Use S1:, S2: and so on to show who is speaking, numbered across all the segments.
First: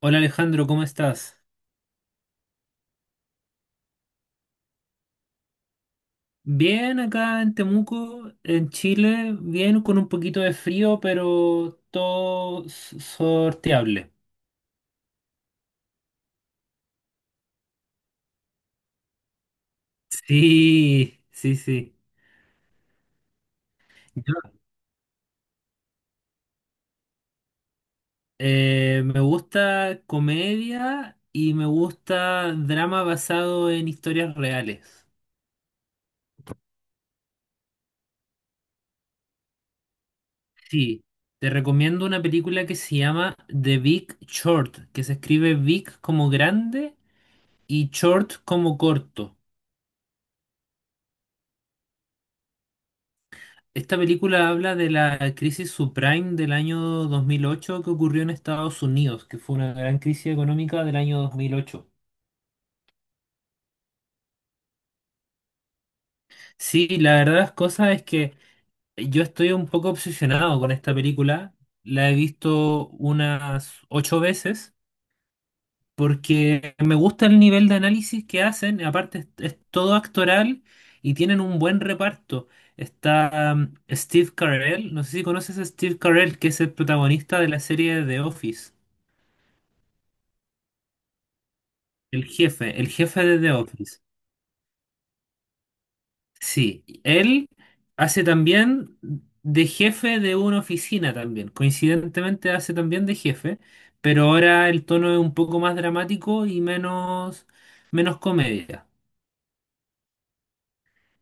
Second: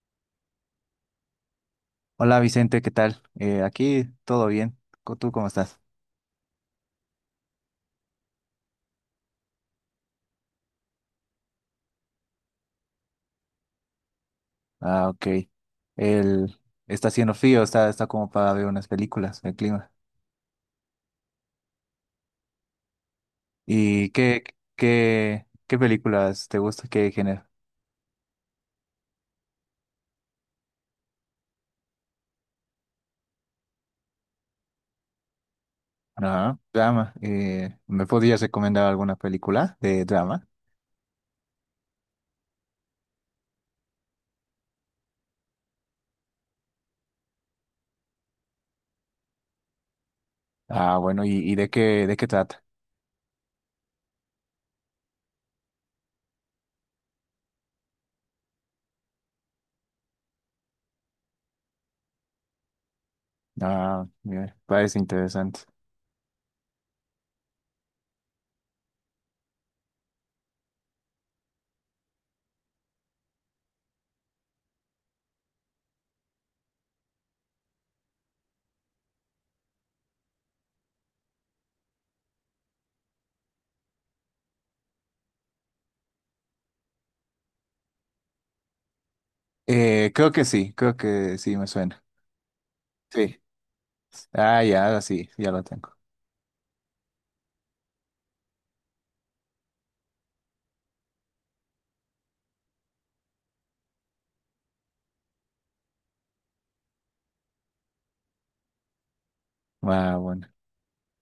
S1: Hola Alejandro, ¿cómo estás?
S2: Hola Vicente, ¿qué tal? Aquí todo bien. ¿Tú cómo estás?
S1: Bien acá en Temuco, en Chile, bien con un poquito de frío, pero todo sorteable.
S2: Ah, ok. El, Está haciendo frío, está como para ver unas películas, el clima.
S1: Sí, sí, sí.
S2: ¿Y
S1: Yo,
S2: qué, ¿Qué películas te gusta? ¿Qué género?
S1: Me gusta comedia y me gusta drama basado en historias reales.
S2: Ajá, drama. ¿Me podrías recomendar alguna película de drama?
S1: Sí, te recomiendo una película que se llama The Big Short, que se escribe big como grande y short como corto.
S2: Ah, bueno, ¿y de de qué trata?
S1: Esta película habla de la crisis subprime del año 2008 que ocurrió en Estados Unidos, que fue una gran crisis económica del año 2008.
S2: Ah, mira, parece interesante.
S1: Sí, la verdad de las cosas es que yo estoy un poco obsesionado con esta película. La he visto unas ocho veces porque me gusta el nivel de análisis que hacen. Aparte, es todo actoral y tienen un buen reparto. Está Steve Carell, no sé si conoces a Steve Carell, que es el protagonista de la serie The Office.
S2: Creo que sí, creo que sí me suena.
S1: El jefe de
S2: Sí.
S1: The Office.
S2: Ah, ya, ahora sí, ya lo tengo.
S1: Sí, él hace también de jefe de una oficina también. Coincidentemente hace también de jefe, pero ahora el tono es un poco más dramático y menos comedia.
S2: Ah, bueno.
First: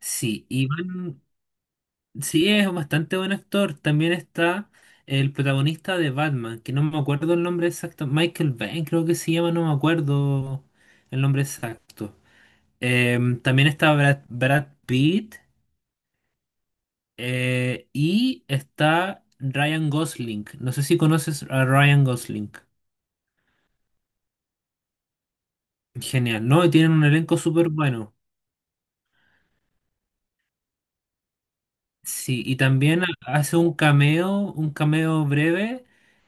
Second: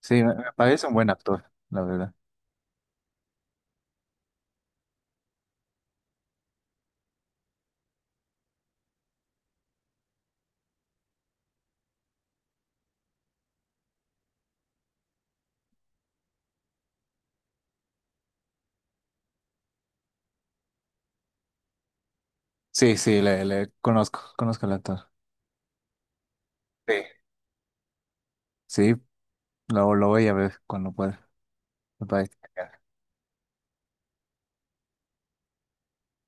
S2: Sí, me parece un buen
S1: Iván,
S2: actor, la verdad.
S1: sí es bastante buen actor. También está el protagonista de Batman, que no me acuerdo el nombre exacto. Michael Bay, creo que se llama, no me acuerdo el nombre exacto. También está Brad Pitt. Y está Ryan Gosling. No sé si conoces a Ryan Gosling.
S2: Sí, sí, le conozco, conozco al actor.
S1: Genial, ¿no? Y tienen
S2: Sí.
S1: un elenco súper bueno.
S2: Sí, lo voy a ver cuando pueda. Me parece
S1: Sí, y
S2: genial.
S1: también hace un cameo breve.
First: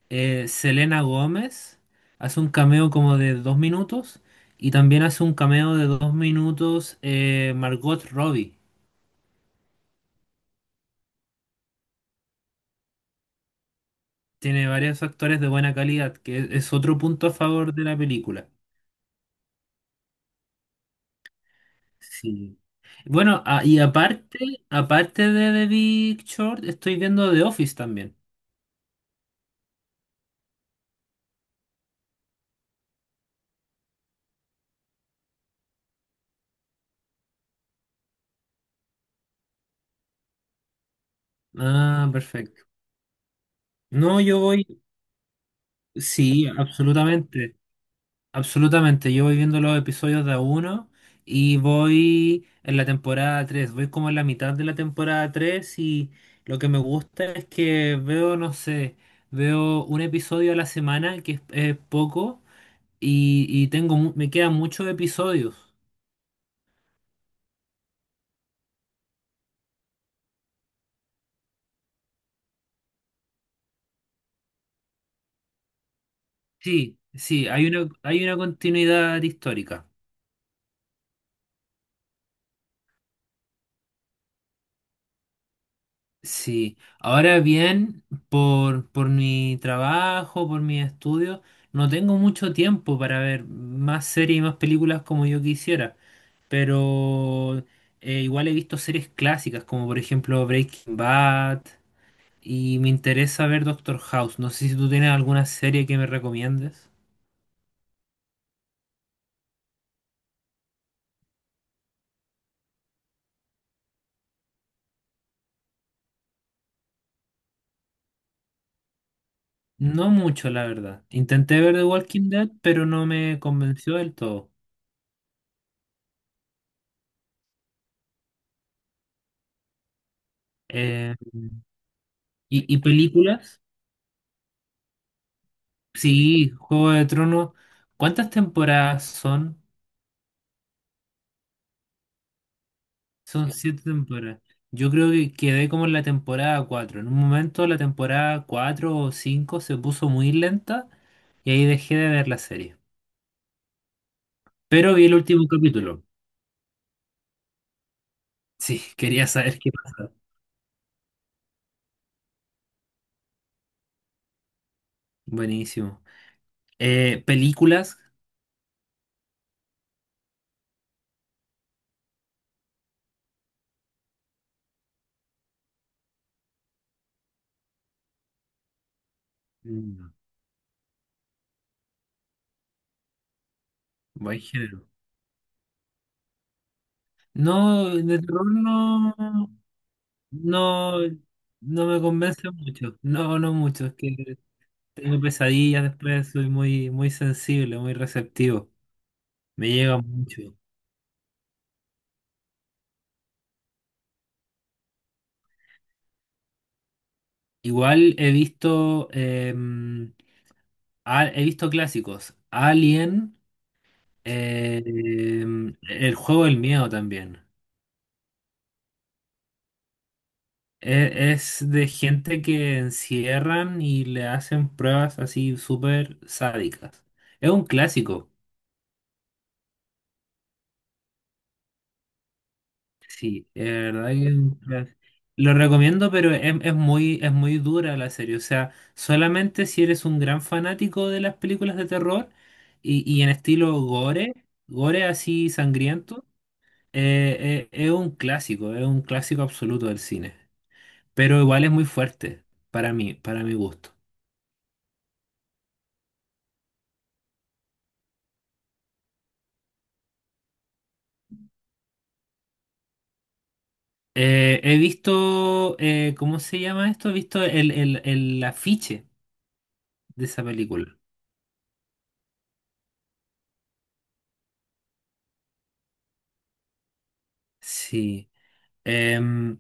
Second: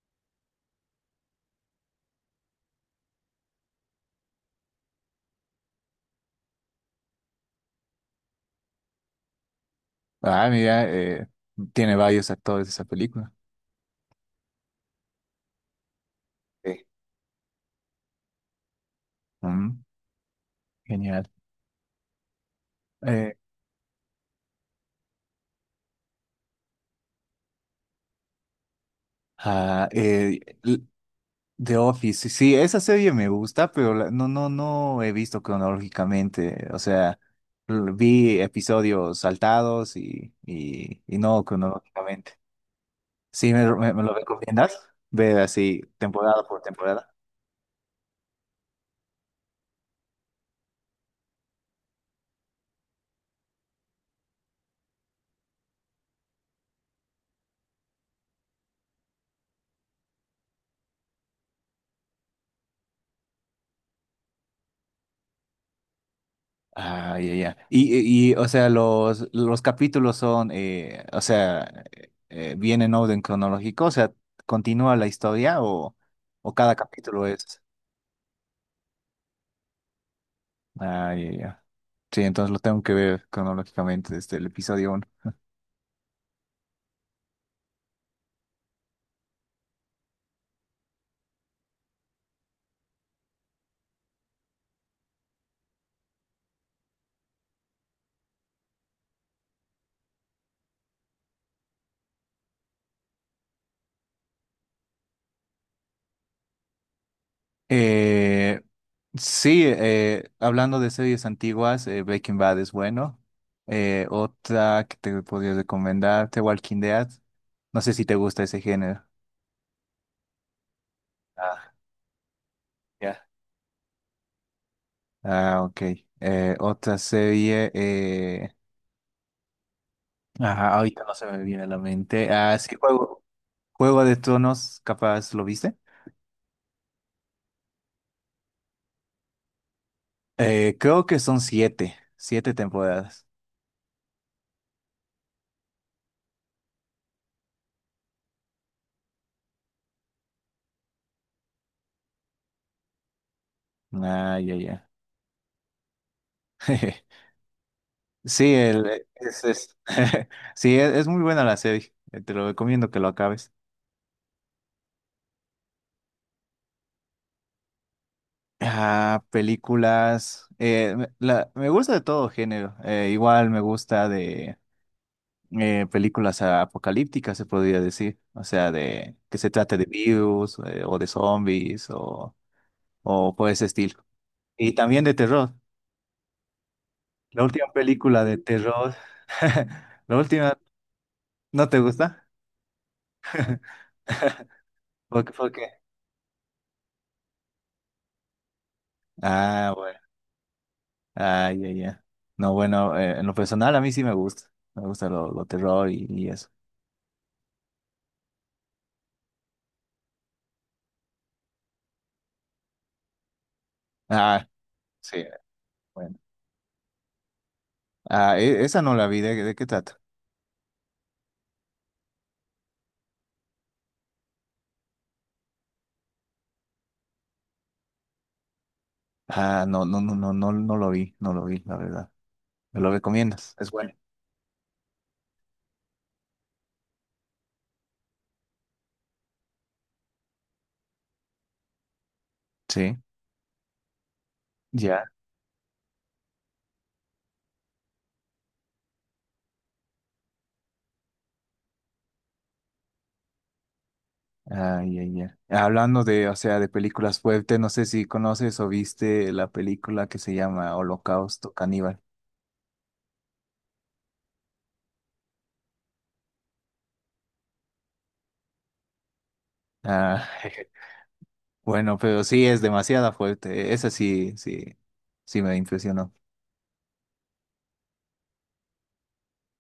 S1: Selena Gómez hace un cameo como de 2 minutos. Y también hace un cameo de 2 minutos, Margot Robbie.
S2: Ah, mira, tiene varios actores de esa película.
S1: Tiene varios actores de buena calidad, que es
S2: Sí.
S1: otro punto a favor de la película.
S2: Mm, genial.
S1: Sí.
S2: Eh,
S1: Bueno, y aparte de The Big Short, estoy viendo The Office también.
S2: ah, eh, l- The Office, sí, esa serie me gusta, no, no, no he visto cronológicamente. O sea, vi episodios saltados y no
S1: Ah,
S2: cronológicamente.
S1: perfecto.
S2: Sí, me lo
S1: No, yo
S2: recomiendas
S1: voy,
S2: ver así temporada
S1: sí,
S2: por temporada.
S1: absolutamente, absolutamente. Yo voy viendo los episodios de a uno y voy en la temporada 3. Voy como en la mitad de la temporada 3 y lo que me gusta es que veo, no sé, veo un episodio a la semana, que es poco, y tengo, me quedan muchos episodios.
S2: Ah, ya, ya. O sea, los capítulos son, o sea, ¿viene en orden cronológico? O sea, ¿continúa la historia o cada
S1: Sí,
S2: capítulo
S1: sí,
S2: es?
S1: hay una continuidad histórica.
S2: Ah, ya, ya. Sí, entonces lo tengo que ver cronológicamente desde el episodio uno.
S1: Sí, ahora bien, por mi trabajo, por mis estudios, no tengo mucho tiempo para ver más series y más películas como yo quisiera, pero igual he visto series clásicas como por ejemplo Breaking Bad y me interesa ver Doctor House. No sé si tú tienes alguna serie que me recomiendes.
S2: Eh, sí, hablando de series antiguas, Breaking Bad es bueno. Otra que te podría recomendar, The Walking Dead. No sé si te gusta ese género.
S1: No mucho, la verdad. Intenté
S2: Ah,
S1: ver The Walking Dead, pero no
S2: ya.
S1: me convenció del todo.
S2: Ah, ok. Otra serie. Ajá, ahorita no
S1: Eh,
S2: se me viene a la mente. Ah,
S1: ¿Y,
S2: sí,
S1: y
S2: Juego,
S1: películas?
S2: Juego de Tronos, capaz, ¿lo viste?
S1: Sí, Juego de Tronos. ¿Cuántas temporadas son?
S2: Creo que son siete, siete temporadas.
S1: Son siete temporadas. Yo creo que quedé como en la temporada cuatro. En un momento la temporada cuatro o cinco se puso muy lenta y ahí dejé de ver la serie.
S2: Ah, ya, ya.
S1: Pero vi el último capítulo.
S2: Sí,
S1: Sí,
S2: el, e,
S1: quería saber qué
S2: es-
S1: pasa.
S2: sí, es muy buena la serie. Te lo recomiendo que lo acabes.
S1: Buenísimo. ¿Películas?
S2: Ah, películas. Me gusta de todo género. Igual me gusta de películas apocalípticas, se podría decir. O sea, de que se trate de
S1: Mm.
S2: virus o de zombies o por ese estilo.
S1: Buen
S2: Y
S1: género.
S2: también de terror. La
S1: No,
S2: última
S1: de
S2: película de
S1: terror no,
S2: terror. La última,
S1: no,
S2: ¿no te
S1: no me
S2: gusta?
S1: convence mucho. No, no mucho. Es que tengo
S2: ¿Por qué? ¿Por qué?
S1: pesadillas después, soy muy, muy sensible, muy receptivo. Me
S2: Ah,
S1: llega
S2: bueno.
S1: mucho.
S2: Ah, ya, ya. No, bueno, en lo personal a mí sí me gusta. Me gusta lo terror y eso.
S1: Igual he visto, he visto clásicos. Alien,
S2: Ah, sí,
S1: El
S2: bueno.
S1: juego del miedo también.
S2: Ah, esa no la vi, ¿de qué trata?
S1: Es de gente que encierran y le hacen pruebas así súper sádicas. Es un clásico.
S2: Ah, no, no, no, no, no, no lo vi, no lo vi, la verdad. ¿Me lo
S1: Sí,
S2: recomiendas? Es bueno.
S1: de verdad que es un lo recomiendo, pero es muy dura la serie. O sea, solamente si eres un gran fanático de las películas de terror
S2: Sí,
S1: y en estilo gore,
S2: ya.
S1: gore así sangriento, es un clásico absoluto del cine. Pero igual es muy fuerte para mí, para mi gusto.
S2: Ah, ya, ya. Hablando de, o sea, de películas fuertes, no sé si conoces o viste la película que se llama Holocausto Caníbal.
S1: He visto, ¿cómo se llama esto? He visto el afiche de
S2: Ah,
S1: esa película.
S2: bueno, pero sí es demasiada fuerte. Esa sí, sí, sí me impresionó.
S1: Sí. Em,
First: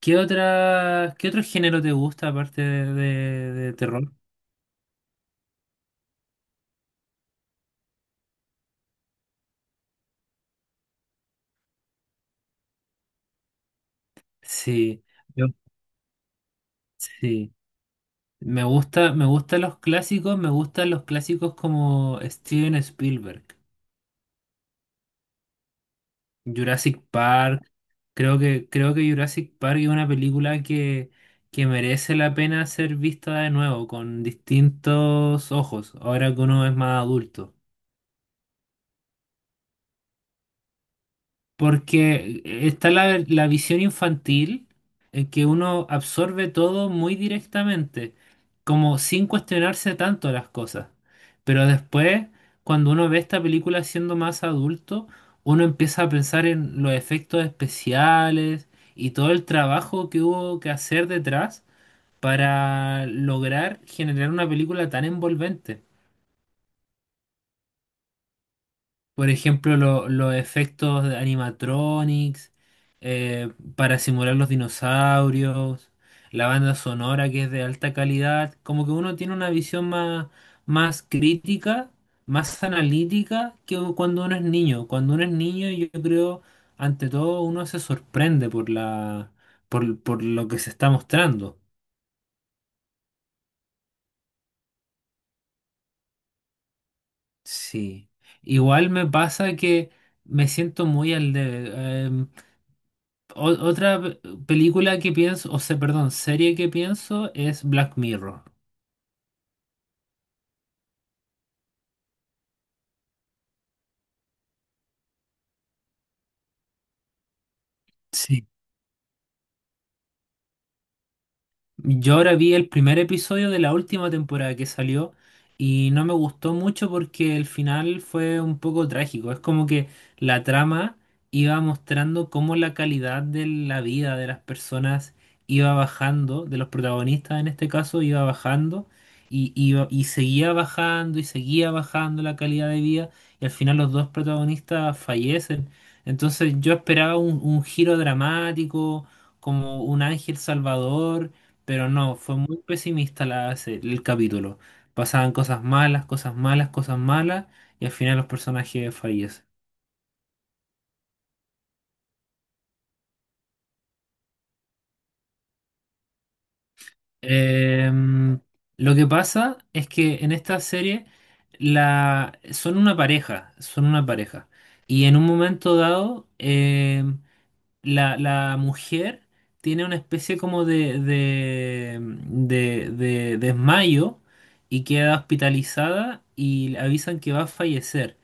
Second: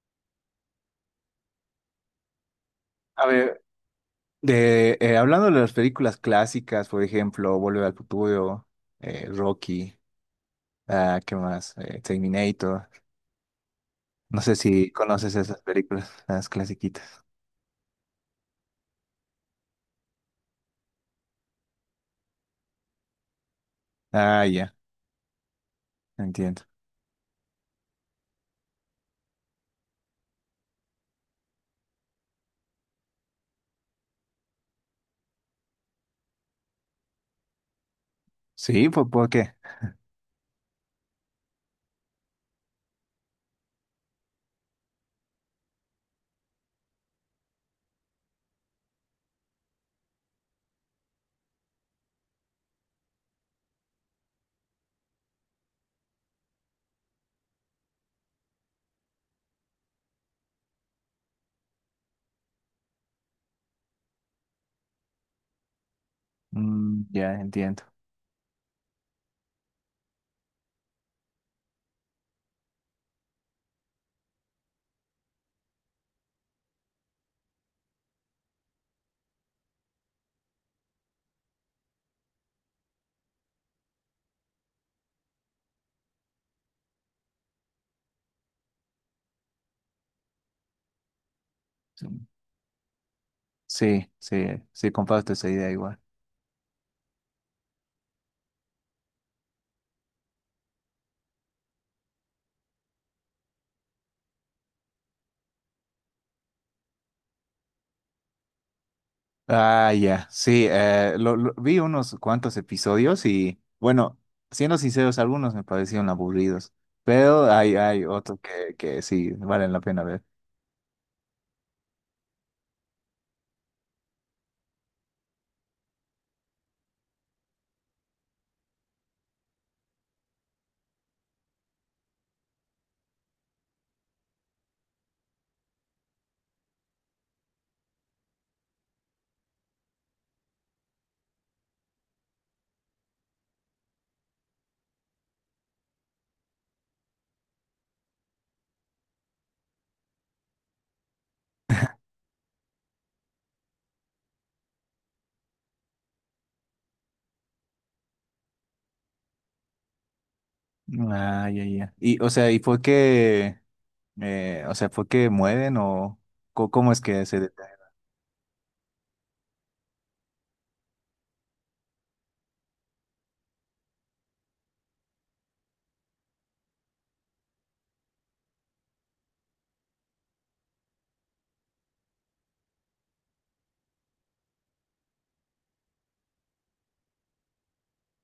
S1: qué otro género te gusta aparte de,
S2: A
S1: de-
S2: ver,
S1: de terror?
S2: de, hablando de las películas clásicas, por ejemplo, Volver al Futuro, Rocky, ah, ¿qué más? Terminator. No sé si
S1: Sí,
S2: conoces
S1: yo-
S2: esas películas, las clasiquitas.
S1: sí. Me gustan los clásicos como Steven Spielberg,
S2: Ah, ya, entiendo.
S1: Jurassic Park. Creo que Jurassic Park es una película que merece la pena ser vista de nuevo, con distintos ojos, ahora que uno es más adulto.
S2: Sí, ¿por qué?
S1: Porque está la visión infantil en que uno absorbe todo muy directamente, como sin cuestionarse tanto las cosas. Pero después, cuando uno ve esta película siendo más adulto, uno empieza a pensar en los efectos especiales y todo el trabajo que hubo que hacer detrás para lograr generar una película tan envolvente.
S2: Mm, ya, entiendo.
S1: Por ejemplo, los efectos de animatronics, para simular los dinosaurios, la banda sonora que es de alta calidad, como que uno tiene una visión más, más crítica, más analítica que cuando uno es niño. Cuando uno es niño, yo creo, ante todo, uno se sorprende por la, por lo que se está mostrando.
S2: Sí, sí, sí, comparto esa idea igual.
S1: Sí. Igual me pasa que me siento muy al debe. O- Otra película que pienso, o sea, perdón, serie que pienso es Black Mirror.
S2: Ah, ya, sí, vi unos cuantos episodios y, bueno, siendo sinceros, algunos me parecieron aburridos, pero hay otros
S1: Sí,
S2: que sí valen la pena ver.
S1: yo ahora vi el primer episodio de la última temporada que salió y no me gustó mucho porque el final fue un poco trágico. Es como que la trama iba mostrando cómo la calidad de la vida de las personas iba bajando, de los protagonistas en este caso iba bajando y seguía bajando y seguía bajando la calidad de vida y al final los dos protagonistas fallecen. Entonces yo esperaba un giro dramático, como un ángel salvador. Pero no, fue muy pesimista el capítulo. Pasaban cosas malas, cosas malas, cosas malas, y al final los personajes fallecen.
S2: Ah, ya, ya. Y, o sea, o sea, ¿fue que mueren o cómo es que se detienen?
S1: Em, lo que pasa es que en esta serie son una pareja, son una pareja. Y en un momento dado, la mujer tiene una especie como de desmayo y queda hospitalizada y le avisan que va a fallecer.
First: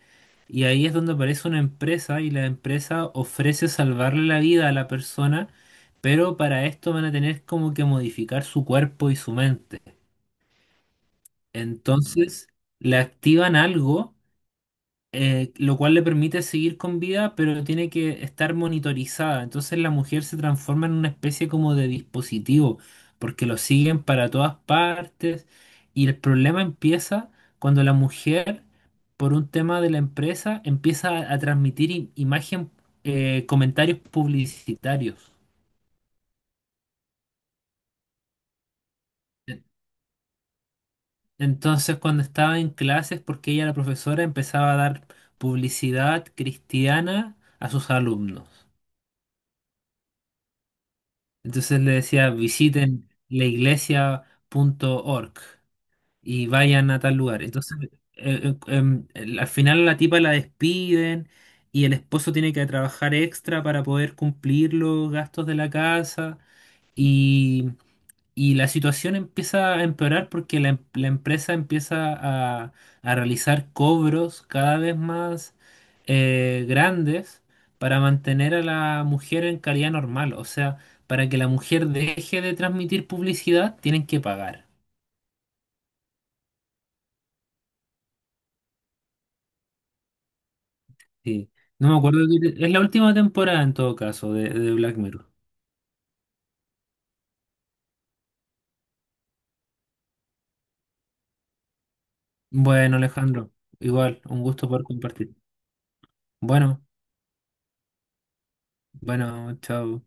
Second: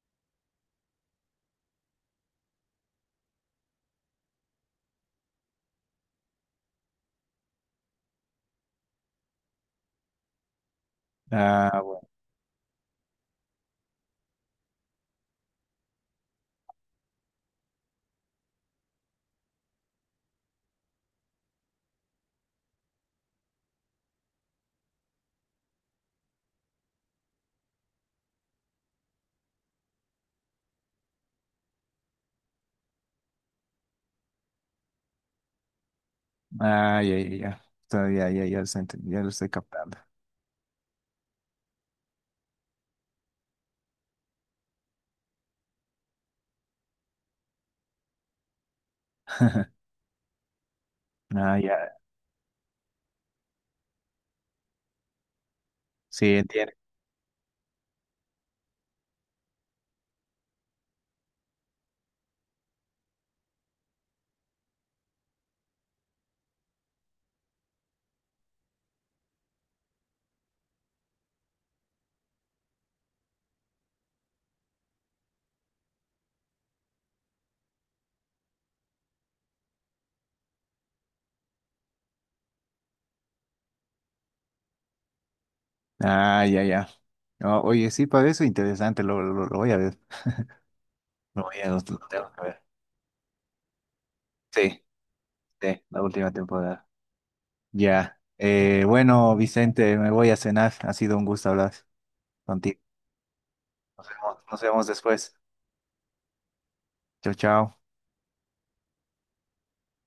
S1: Y ahí es donde aparece una empresa y la empresa ofrece salvarle la vida a la persona, pero para esto van a tener como que modificar su cuerpo y su mente.
S2: Ah, bueno.
S1: Entonces le activan algo, lo cual le permite seguir con vida, pero tiene que estar monitorizada. Entonces la mujer se transforma en una especie como de dispositivo, porque lo siguen para todas partes y el problema empieza cuando la mujer, por un tema de la empresa, empieza a transmitir imagen, comentarios publicitarios.
S2: Ah, ya, ya, ya. Ya, ya, ya, ya lo estoy
S1: E-,
S2: captando.
S1: Entonces, cuando estaba en clases, porque ella, la profesora, empezaba a dar publicidad cristiana a sus alumnos.
S2: Ah,
S1: Entonces le
S2: ya.
S1: decía, visiten laiglesia.org
S2: Sí,
S1: y
S2: entiendo.
S1: vayan a tal lugar. Entonces, al final la tipa la despiden y el esposo tiene que trabajar extra para poder cumplir los gastos de la casa. Y la situación empieza a empeorar porque la empresa empieza a, a realizar cobros cada vez más, grandes, para mantener a la mujer en calidad normal. O sea, para que la mujer deje de transmitir publicidad, tienen que pagar.
S2: Ah, ya, ya. Oye, sí, parece interesante, lo voy a ver. Lo
S1: Sí.
S2: voy a, lo
S1: No me
S2: tengo
S1: acuerdo,
S2: que ver.
S1: es la última temporada en todo caso de
S2: Sí,
S1: Black Mirror.
S2: sí, la última temporada. Ya. Bueno, Vicente, me voy a cenar. Ha sido un gusto hablar contigo.
S1: Bueno, Alejandro,
S2: Nos
S1: igual,
S2: vemos,
S1: un
S2: nos
S1: gusto poder
S2: vemos después.
S1: compartir. Bueno,
S2: Chao, chao.
S1: bueno, chao.